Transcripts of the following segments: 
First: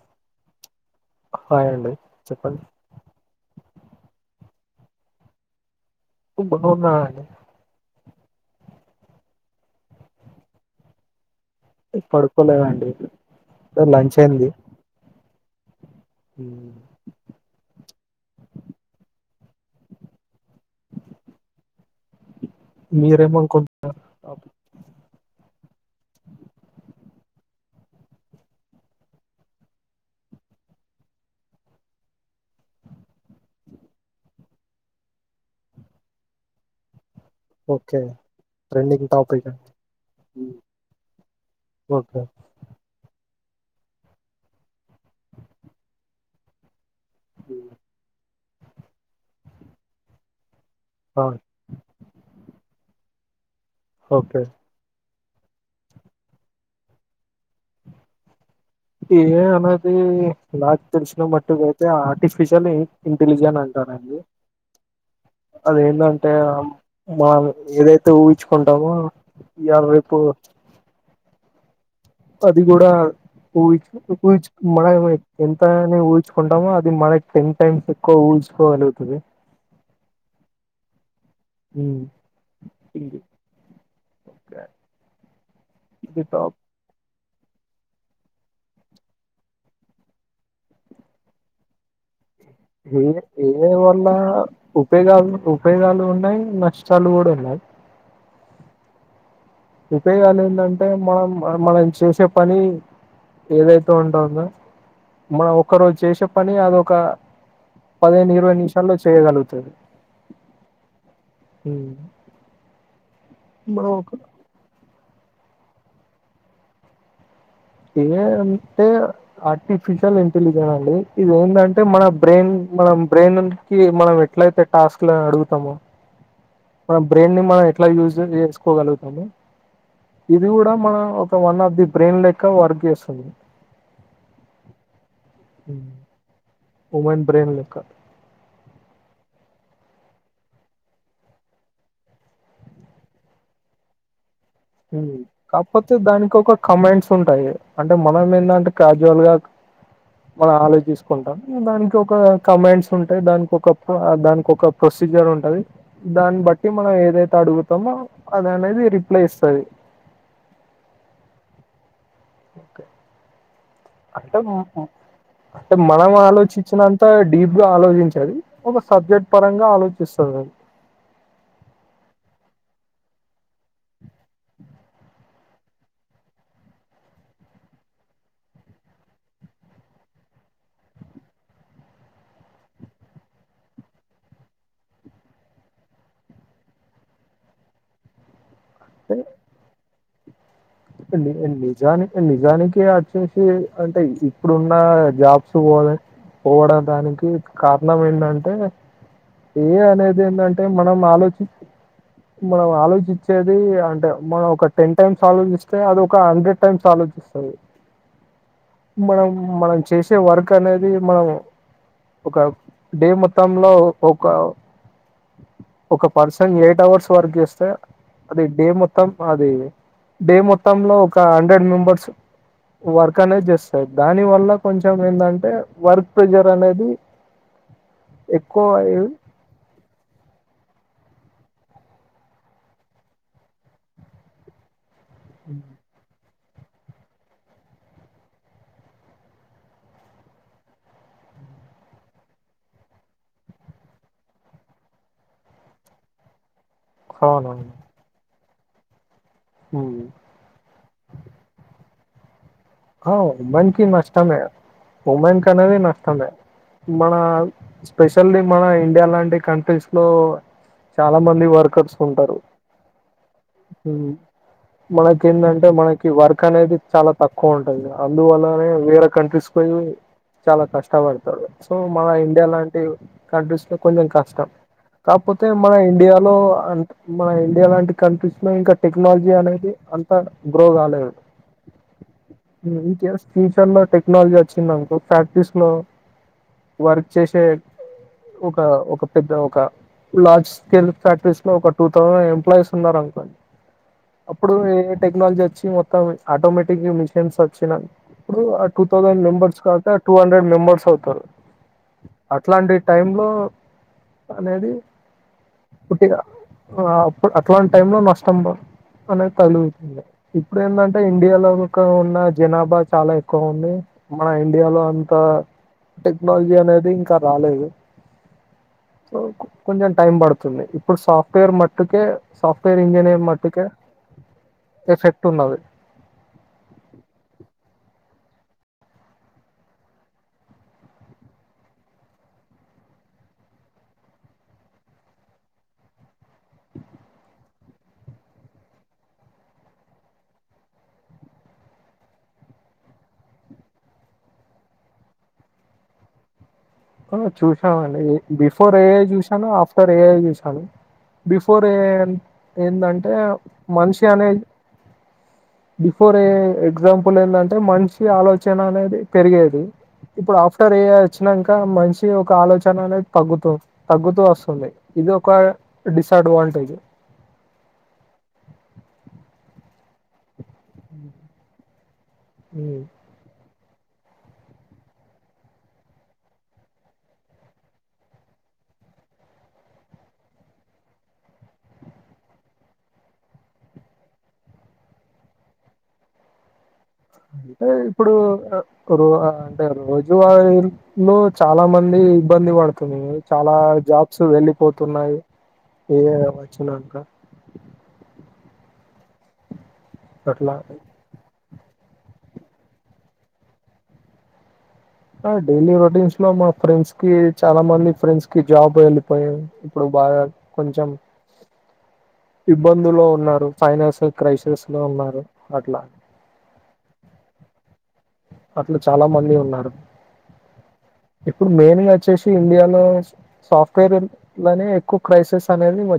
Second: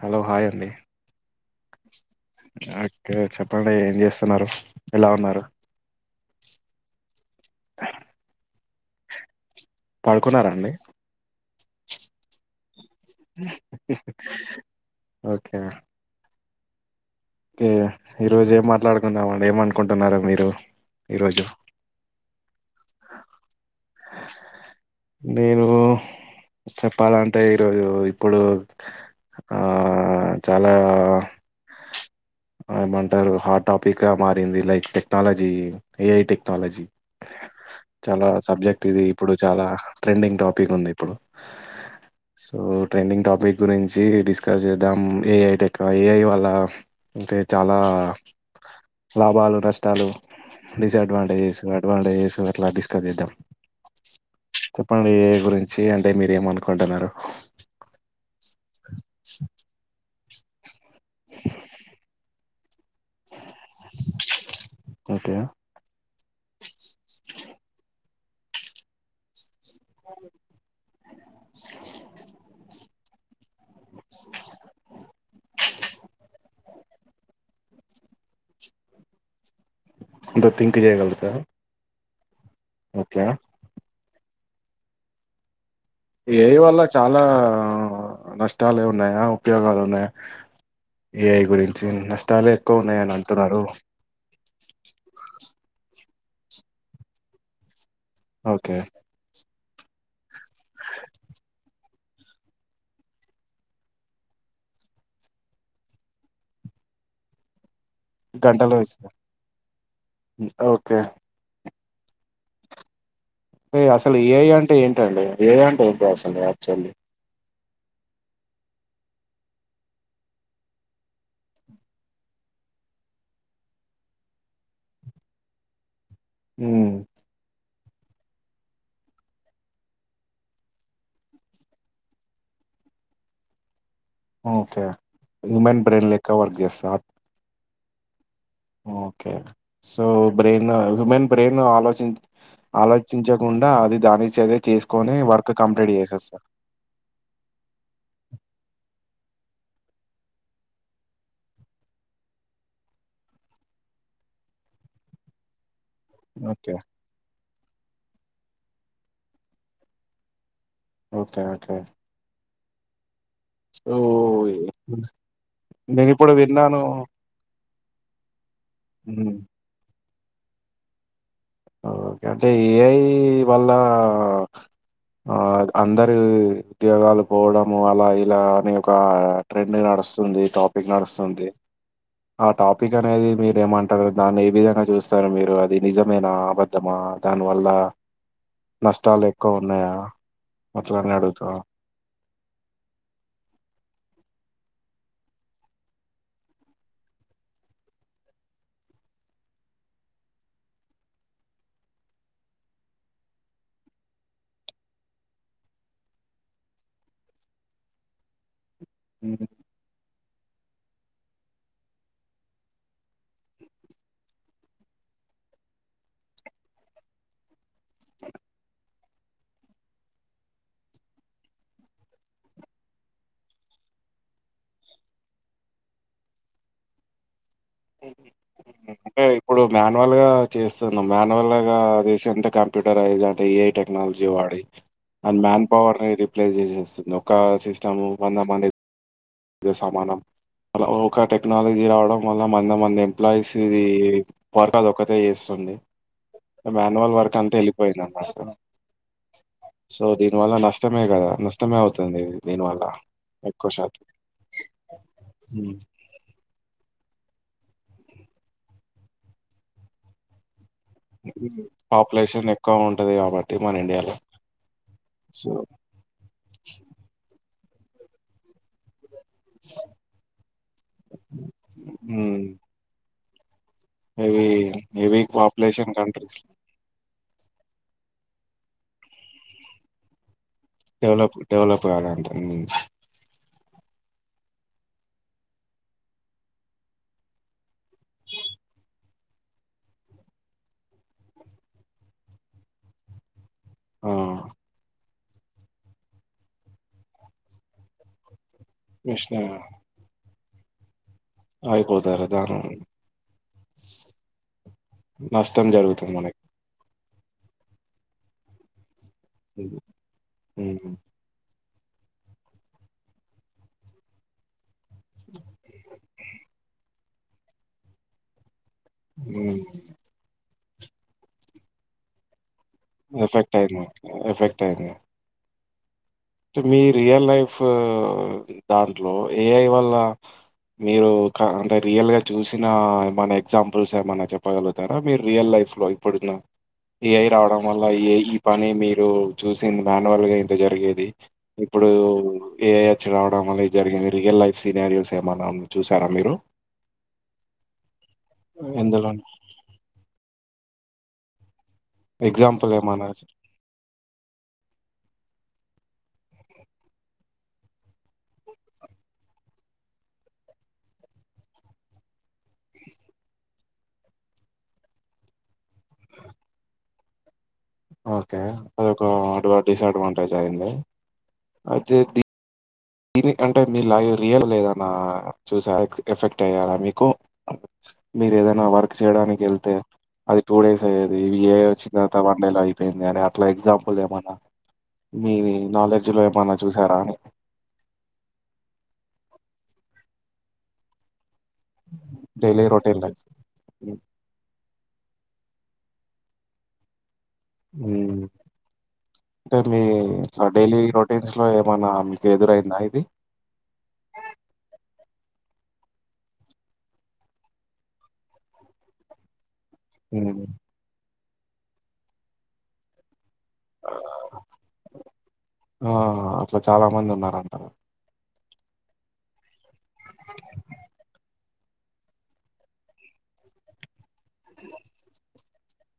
Hello hi అండి hi అండి చెప్పండి అకే చెప్ చెప్పండి ఏం చేస్తున్నారు ఎలా ఉన్నారు ఉ బాగున్నండి పడుకున్నారండి పడుకోలే అండి లంచ్ అయింది ఓకే ఉ కే ఈ రోజు ఏం మాట్లాడుకుందామండి ఏమ అనుకుంటున్నారు మీరు ఈరోజు మీరేమనుకున్నారు ఆ నేను చెప్పాలంటే ఈరోజు ఇప్పుడు ఆ చాలా ఏమంటారు హాట్ టాపిక్ గా మారింది like technology AI technology okay చాలా సబ్జెక్ట్ ఇది. ట్రెండింగ్ ఇప్పుడు టాపిక్ చాలా ట్రెండింగ్ టాపిక్ ఉంది ఇప్పుడు. ఓకే సో ట్రెండింగ్ టాపిక్ గురించి డిస్కస్ చేద్దాం ఏఐ టెక్ ఏఐ వాళ్ళ అంటే చాలా లాభాలు నష్టాలు డిసడ్వాంటేజెస్ అడ్వాంటేజెస్ అట్లా డిస్కస్ చేద్దాం. ఓకే మీ ఏఐ గురించి అంటే మీరు ఏమనుకుంటున్నారు? ఏఐ అనేది నాక్ తెలిసినమటుకితే అయితే ఆ ఆంటీస్ పిసాలి ఇంటెలిజెంట్ అంటారండి ఓకే అది ఏంటంటే మా ఏదైతే చుయిన్చుకుంటాము ఇయ్యాల రేపు అది కూడా ఊహు ఊహించు మన ఏమ ఎంతని ఊహచుకుంటామో ద మనకి టెన్ టైమ్స్ ఎక్కు ఉహించుకోగలుగుతది ఏదో తింక్ చేయగలుగుతారా మ్మ్ ఓకే ఓకే ఏ ఐ వల్ల చాల లా నష్టాలే ఉన్నాయా ఉపయోగాలు ఉన్నాయా ఏ ఐ గురించి న ఏ ఏ వల్ల ఉపయోగాలు ఉపయోగాలు ఉ న్నాయి నష్టాలు కూడ ఉన్నాయ్ ఓకే ఉపయోగాలు ఏంటంటే మనం మనం చేసే పని ఏదైతే ఉంటుందో మనం ఒక్కరోజు చేసే పని అదొక పదిహేను ఇరవై గంటలో నిమిషాల్లో ఇస్తా. చేయగలుగుతది ఓకే మ్మ్ అసలు ఏ ఐ అంటే ఏంటి ఏ ఐ అంటే ఏంటి అస్సల్ యాక్టియల్లీ ఏ ఐ అంటే ఆర్టిఫిషియల్ ఇంటెలిజెన్స్ అండి ఇది ఏంటంటే మన బ్రెయిన్ మనం బ్రెయిన్ కి మనం ఎట్లయితే టాస్క్ లు అడుగుతామో హ్మ్. మ బ్రెయిన్ ని మన ట్లా యూసేజ్ చేసుకోగలుగుతామో ఇది కూడా మన ఒక వన్ ఆఫ్ ది బ్రెయిన్ లెక్క వర్క్ చేస్తుంది ఓకే హ్యూమన్ బ్రెయిన్ లెక్క వర్క్ చేస్సా ఉమెన్ బ్రెయిన్ లెక్క okay so brain human brain ఆలోచిం ఆలోచించకుండా అది దాని చదే చేసుకొని వర్క్ కంప్లీట్ కాకపోతే దానికి చేసేస్తది. ఒక కమెంట్స్ ఉంటాయి. అంటే మనం ఏందంటే కాజువల్ గా మనం ఆలోచిసుకుంటా దానికి ఒక కమాండ్స్ ఉంటయ్, దానికొకప్ప దానికి కొక ప్రొసీజర్ ఉంటది. దాని బట్టి ఓకే. మనం ఏదైతే అడు త్తమ అదినేది రిప్లేస్ సది ఓకే ఓకే ఓకే సో, అంటే హ్మ్. అంటే మనం నేనిప్పుడు విన్నాను ఆలోచించినంత డీప్ గా ఆలో ఇంచాలి. ఒక సబ్జెక్ట్ హ్మ్. పరంగా ఆలో సరెన్ ఓకే అంటే ఏ ఐ వల్ల అందరి ఉద్యోగాలు పోవడము అలా ఇలా అనే ఒక ట్రెండ్ నడుస్సుంది, టాపిక్ నడుస్సుంది, ఆ టాపిక్ అనేది మీరు ఏమంటారు దాన్ని ఏ విధంగా చూస్సరు మీరు అది నిజమేనా అబద్ధమా దానివల్ల నష్టాలు ఎక్కువ ఉన్నయా ఎండి ఎండి నిజాని నిజానికి అచ్చేసి అంటే ఇప్పుడున్న జాబ్స్ పోలె పోవడం దానికి కారణం ఏంటంటే ఏఐ అనేది ఏంటంటే మనం ఆలోచి, మనం ఆలోచించేది అంటే మనం ఒక టెన్ టైమ్స్ ఆలోస్ తే అది ఒక హండ్రెడ్ టైమ్స్ ఆలోచిస్సది. మనం హ్మ్. మనం చేసే వర్ కనేది మనం ఒక డే మొత్తంలో ఒక, ఒక పర్సన్ ఎయిట్ అవర్స్ వర్క్ చేస్తే అది డే మొత్తం అది డే మొ త్తంలో ఒక హండ్రెడ్ మెంబర్స్ వర్క్ అనేది చేస్స దాని వల్ల కొంచెం ఏంటంటే వర్క్ ప్రెజర్ అనేది ఎక్కువ అయి అంటే ఇప్పుడు మాన్వల్ గా చేస్ సున్నం మాన్యువల్ గా తీస ఎంత కంప్యూటర్ ఐది అంటే ఏ ఐ టెక్నాలజీ వాడి అన్ మాన్ పవర్ని రి పేర్ చేసేస్సది, ఒక సిస్టమ్ వంద మంది దో సమానం అలా ఒక టెక్నాలజీ రావడం వల్ల మంద మంది ఎంప్లాయీస్ ఇది వర్క్ అదొకటే ఎస్సుంది. మాన్యువల్ వర్క్ అంతా అవునవును వెళ్ళిపోయింది అనమాట హ్మ్. సో దీని వల్ల నష్టమే కదా నష్టమే అవ్ తొమ్మిది అ మంకి నష్ట మె ఉమెన్ హ్మ్. కనేది నష్టమే మన స్పెషల్లీ మన ఇండియా లాంటి కంట్రీస్ లో చాలా మంది హ్మ్. వర్కర్స్ ఉంటరు, పాపులేషన్ ఎక్కువ ఉంటది గాబట్టి మన హు ఇండియాలో. మనకి సో ఏందంటే మనకి వర్క్ అనేది చాలా తక్ ఎక్కువ ఉంటది అందువల్లనే వేర్ కంట్రీస్ పోయి చాలా కష్టపడతారు సో మన ఇండియా హ్మ్. లాంటి కంట్రీస్ లో కొంచెం హెవీ, కష్టం హెవీ కాకపోతే మన పాపులేషన్ ఇండియాలో కంట్రీస్ అ మన ఇండియా లాంటి కనిపిస్తున్నా ఇంకా టెక్నాలజీ అనేది అంత గ్రో డవలప్ డవలప్ కాలేఅంత నిది కెల్లా ఫ్యూచర్ లో టెక్నాలజీ వచ్చిందంకో ఫ్యాక్టరీస్ లో వర్క్ చేసే ఒక ఒక పెద్ద ఒక లార్జ్ స్కేల్ ఫ్యాక్టరీస్ లో ఒక టూ థౌసండ్ ఎంప్లాయస్ ఉన్నారు అనుకోండి ఆ! అప్పుడు ఏ టెక్నాలజీ వచ్చి మొత్తం ఆటోమేటిక్ మచ్ టెమ్స్ వచ్చిన ఇప్పుడు టూ థౌసండ్ కృష్ణ మెంబస్ కాక టూం మెంబర్స్ అవుతారు అయిపోతారు. దాని అట్లాంటి టై లో అనేది నష్టం జరుగుతుంది పుట్టిగా మనకి. ఇప్పుడు అట్లాంటి టై లో నష్టం అనే కలుగుతుంది ఇప్పుడు హ్మ్. ఏందంటే ఇండియాలో ఉన్న జనాభా చాలా ఎక్కువ ఉంది మన ఇండియాలో అంత టెక్నాలజీ అనేది ఇంకా రాలేదు సో హ్మ్. కొంచెం టైం పడుతుంది ఇప్పుడు సాఫ్ట్వేర్ మట్టుకే సాఫ్ట్వేర్ ఇంజనీర్ ఎఫెక్ట్ మట్టుకే అయింది. ఎఫెక్ట్ అయింది. ఎఫెక్ట్ ఉన్నది మీ రియల్ లైఫ్ దాంట్లో ఏఐ వల్ల మీరు అంటే రియల్గా చూసిన ఏమైనా ఎగ్జాంపుల్స్ ఏమైనా చెప్పగలుగుతారా మీరు రియల్ లైఫ్ లో ఇప్పుడున్న ఏఐ రావడం వల్ల ఏ ఈ పని మీరు చూసింది మాన్యువల్గా అయితే జరిగేది ఇప్పుడు ఏఐ ఏచ్ రావడం వల్ల జరిగింది రియల్ లైఫ్ సినారియల్స్ ఏమన్నా చూసారా మీరు చూసామండి బిఫోర్ ఏఐ ఎందులోని చూసాను ఆఫ్టర్ ఏఐ చూసాను బిఫో ఫోర్ ఎగ్జాంపుల్ ఏమన్నా ఏంటంటే మనిషి అనే బిఫోర్ ఏఐ ఎగ్జాంపుల్ ఏందంటే మనిషి ఆలోచన అనేది పెరిగేది ఇప్పుడు ఆఫ్టర్ ఏఐ వచ్చినంక ఇ మంచి ఒక ఆలోచన అనేది తగ్గుతు తగ్గుతూ వస్తుంది. ఇది ఒక డిసడ్వాంటేజ్ ఓకే అదొక అడ్ డిసఅడ్వాంటేజ్ అయింది అయితే [inaudible] దీని అంటే మీ లైవ్ రియల్లో ఏదైనా చూసార ఎఫెక్ట్ అయ్యారా మీకు మీరు ఏదైనా వర్క్ చేయడానికి వెళ్తే అది టూ డేస్ అయ్యేది ఇ ఏఐ వచ్చిన తర్వాత వన్ డేలో అయిపోయింది అని అట్లా ఎగ్జాంపుల్ ఏమైనా మీ నాలెడ్జ్లో ఏమైనా చూసారా? అని? అంటే ఇప్పుడు రో అంటే రోజువారిలో చాలా మంది ఇబ్బంది డైలీ పడుతుంది రొటీన్‌లో. చాలా హ్మ్. జాబ్స్ వెళ్ళి పోతున్నాయి ఏఐ వచ్చినాక హ్మ్ మీ అట్లా డైలీ రొటీన్ లో ఏమైనా మీకు ఎదురైందా ఇది ఆ డైలీ రొటీన్స్ లో మా ఫ్రెండ్స్ కి చాలా మంది ఫ్రెండ్స్ కి జాబ్ వెళ్ళిపోయయి. ఇప్పుడు బాగా హ్మ్. కొంచెం ఇబ్బందులో ఉన్నారు ఫైనాన్స్ క్రైసిస్ లో ఉన్నారు అట్లా ఆ! అట్లా చాలామందున్నారంట. అట్ల చాలా మంది ఉన్నారు ఇప్పుడు మెయిన్ గా వచ్చేసి ఇండియాలో సాఫ్ట్వేర్ లోని ఎక్కువ క్రైసిస్ అనేది వ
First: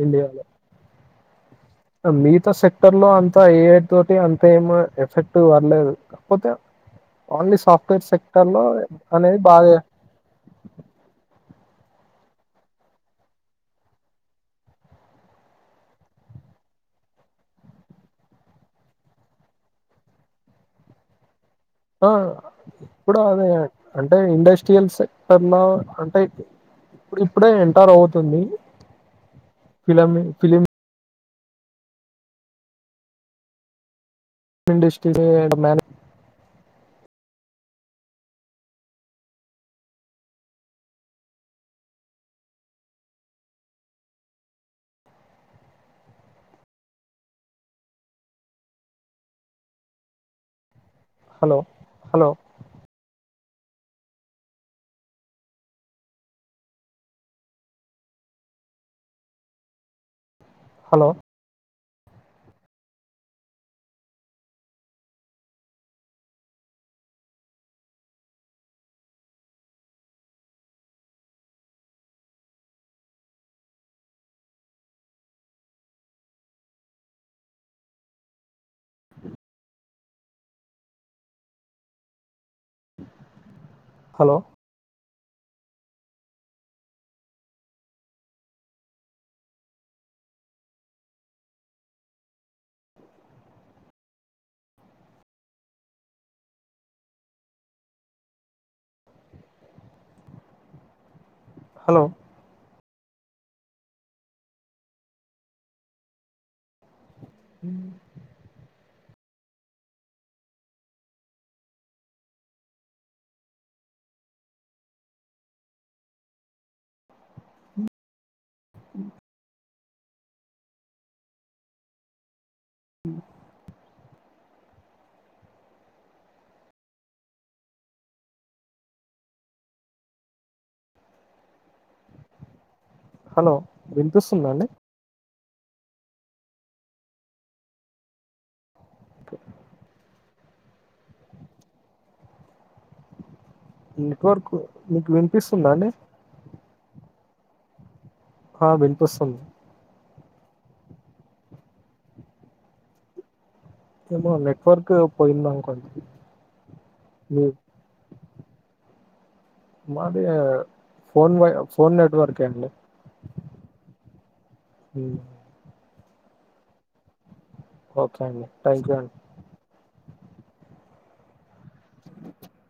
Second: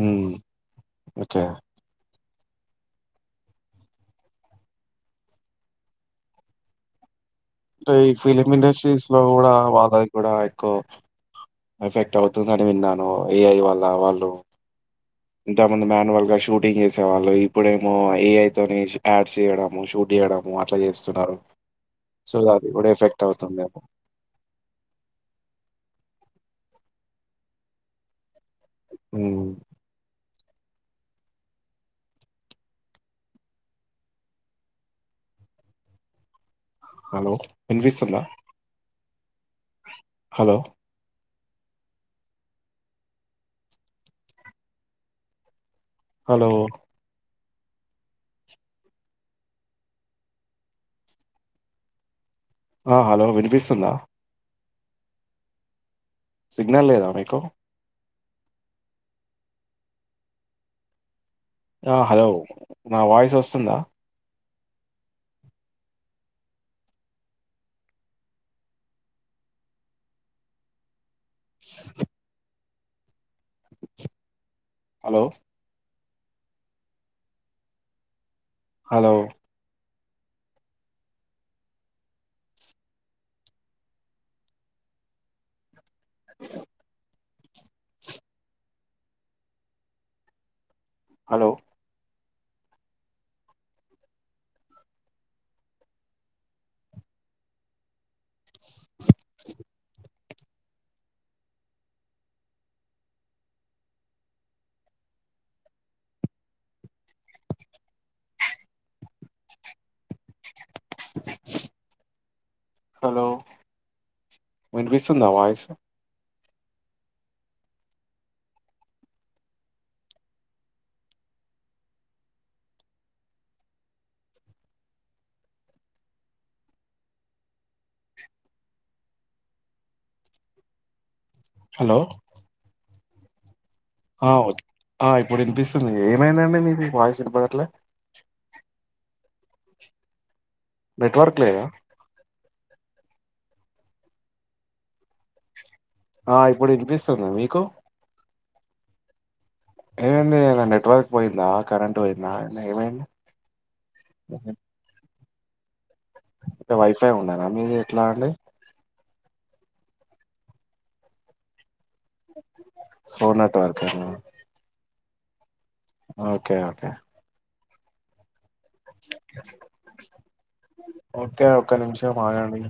ఉం ఓకే మిగతా సెక్టర్ లో అంత ఏఐ తోటి అంత ఏం ఎఫెక్ట్ పర్లేదు కాకపోతే ఓన్లీ అంటే సాఫ్ట్వేర్ ఈ సెక్టర్ ఫిలిం లో ఇండస్ట్రీస్ లో అనేది కూడా బాగా వాల్లది కూడా ఎక్కువ ఎఫెక్ట్ అవుతుందని విన్నాను ఏఐ వాల్ళ వాళ్ళు ఇంతమంది మాన్యువల్ గా షూటింగ్ చేసే వాళ్ళు ఇప్పుడేమో ఏఐ తోని యాడ్స్ చేయడము షూట్ చేయడము అట్లా చేస్తున్నారు ఆ ఇప్పుడు అదే అంటే ఇండస్ట్రియల్ సెక్టర్ లో అంటే ఇప్పుడు ఇప్పుడే ఎంటర్ అవుతుంది హ్మ్. ఫిలిం ఫిలిమ్ ఇండస్ట్రీ హడ్ మన్ హలో వినిపిస్తుందా హలో హలో హలో హలో ఆ హలో వినిపిస్తుందా సిగ్నల్ లేదా మీకు హలో హలో నా వాయిస్ వస్తుందా [inaudible] hello hello hello [inaudible] hello hello [inaudible] hello విపిస్తుంద వాయిస్ [inaudible] హలో హలో వినిపిస్తుందా అండి ఆ ఇప్పుడూ వినిపిస్తుంది ఏమైందండి మీది వాయిస్ వినపడట్ల నెట్వర్క్ లేద నెట్వర్క్ నీకు వినిపిస్తుందాండి ఆ ఇప్పుడు వినిపిస్తుంది మీకు హా వినిపిస్తుంది ఏమైంది ఏదన్న నెట్వర్క్ పోయిందా కరెంట్ పోయిందా ఏమైంది. ఏమో నెట్వర్క్ పోయింది అనుకోండి. ద వైఫై ఉండధ మీది ఎట్లా అండి. మాది ఫోన్ వై ఫోన్ నెట్వర్క్ అండి ఫోన్ నెట్వర్కేనా హ్ ఓకే ఓకే ఓకే అండి థ్యాంక్ యూ అండి ఓకే ఒక్క నిముషం ఆగండి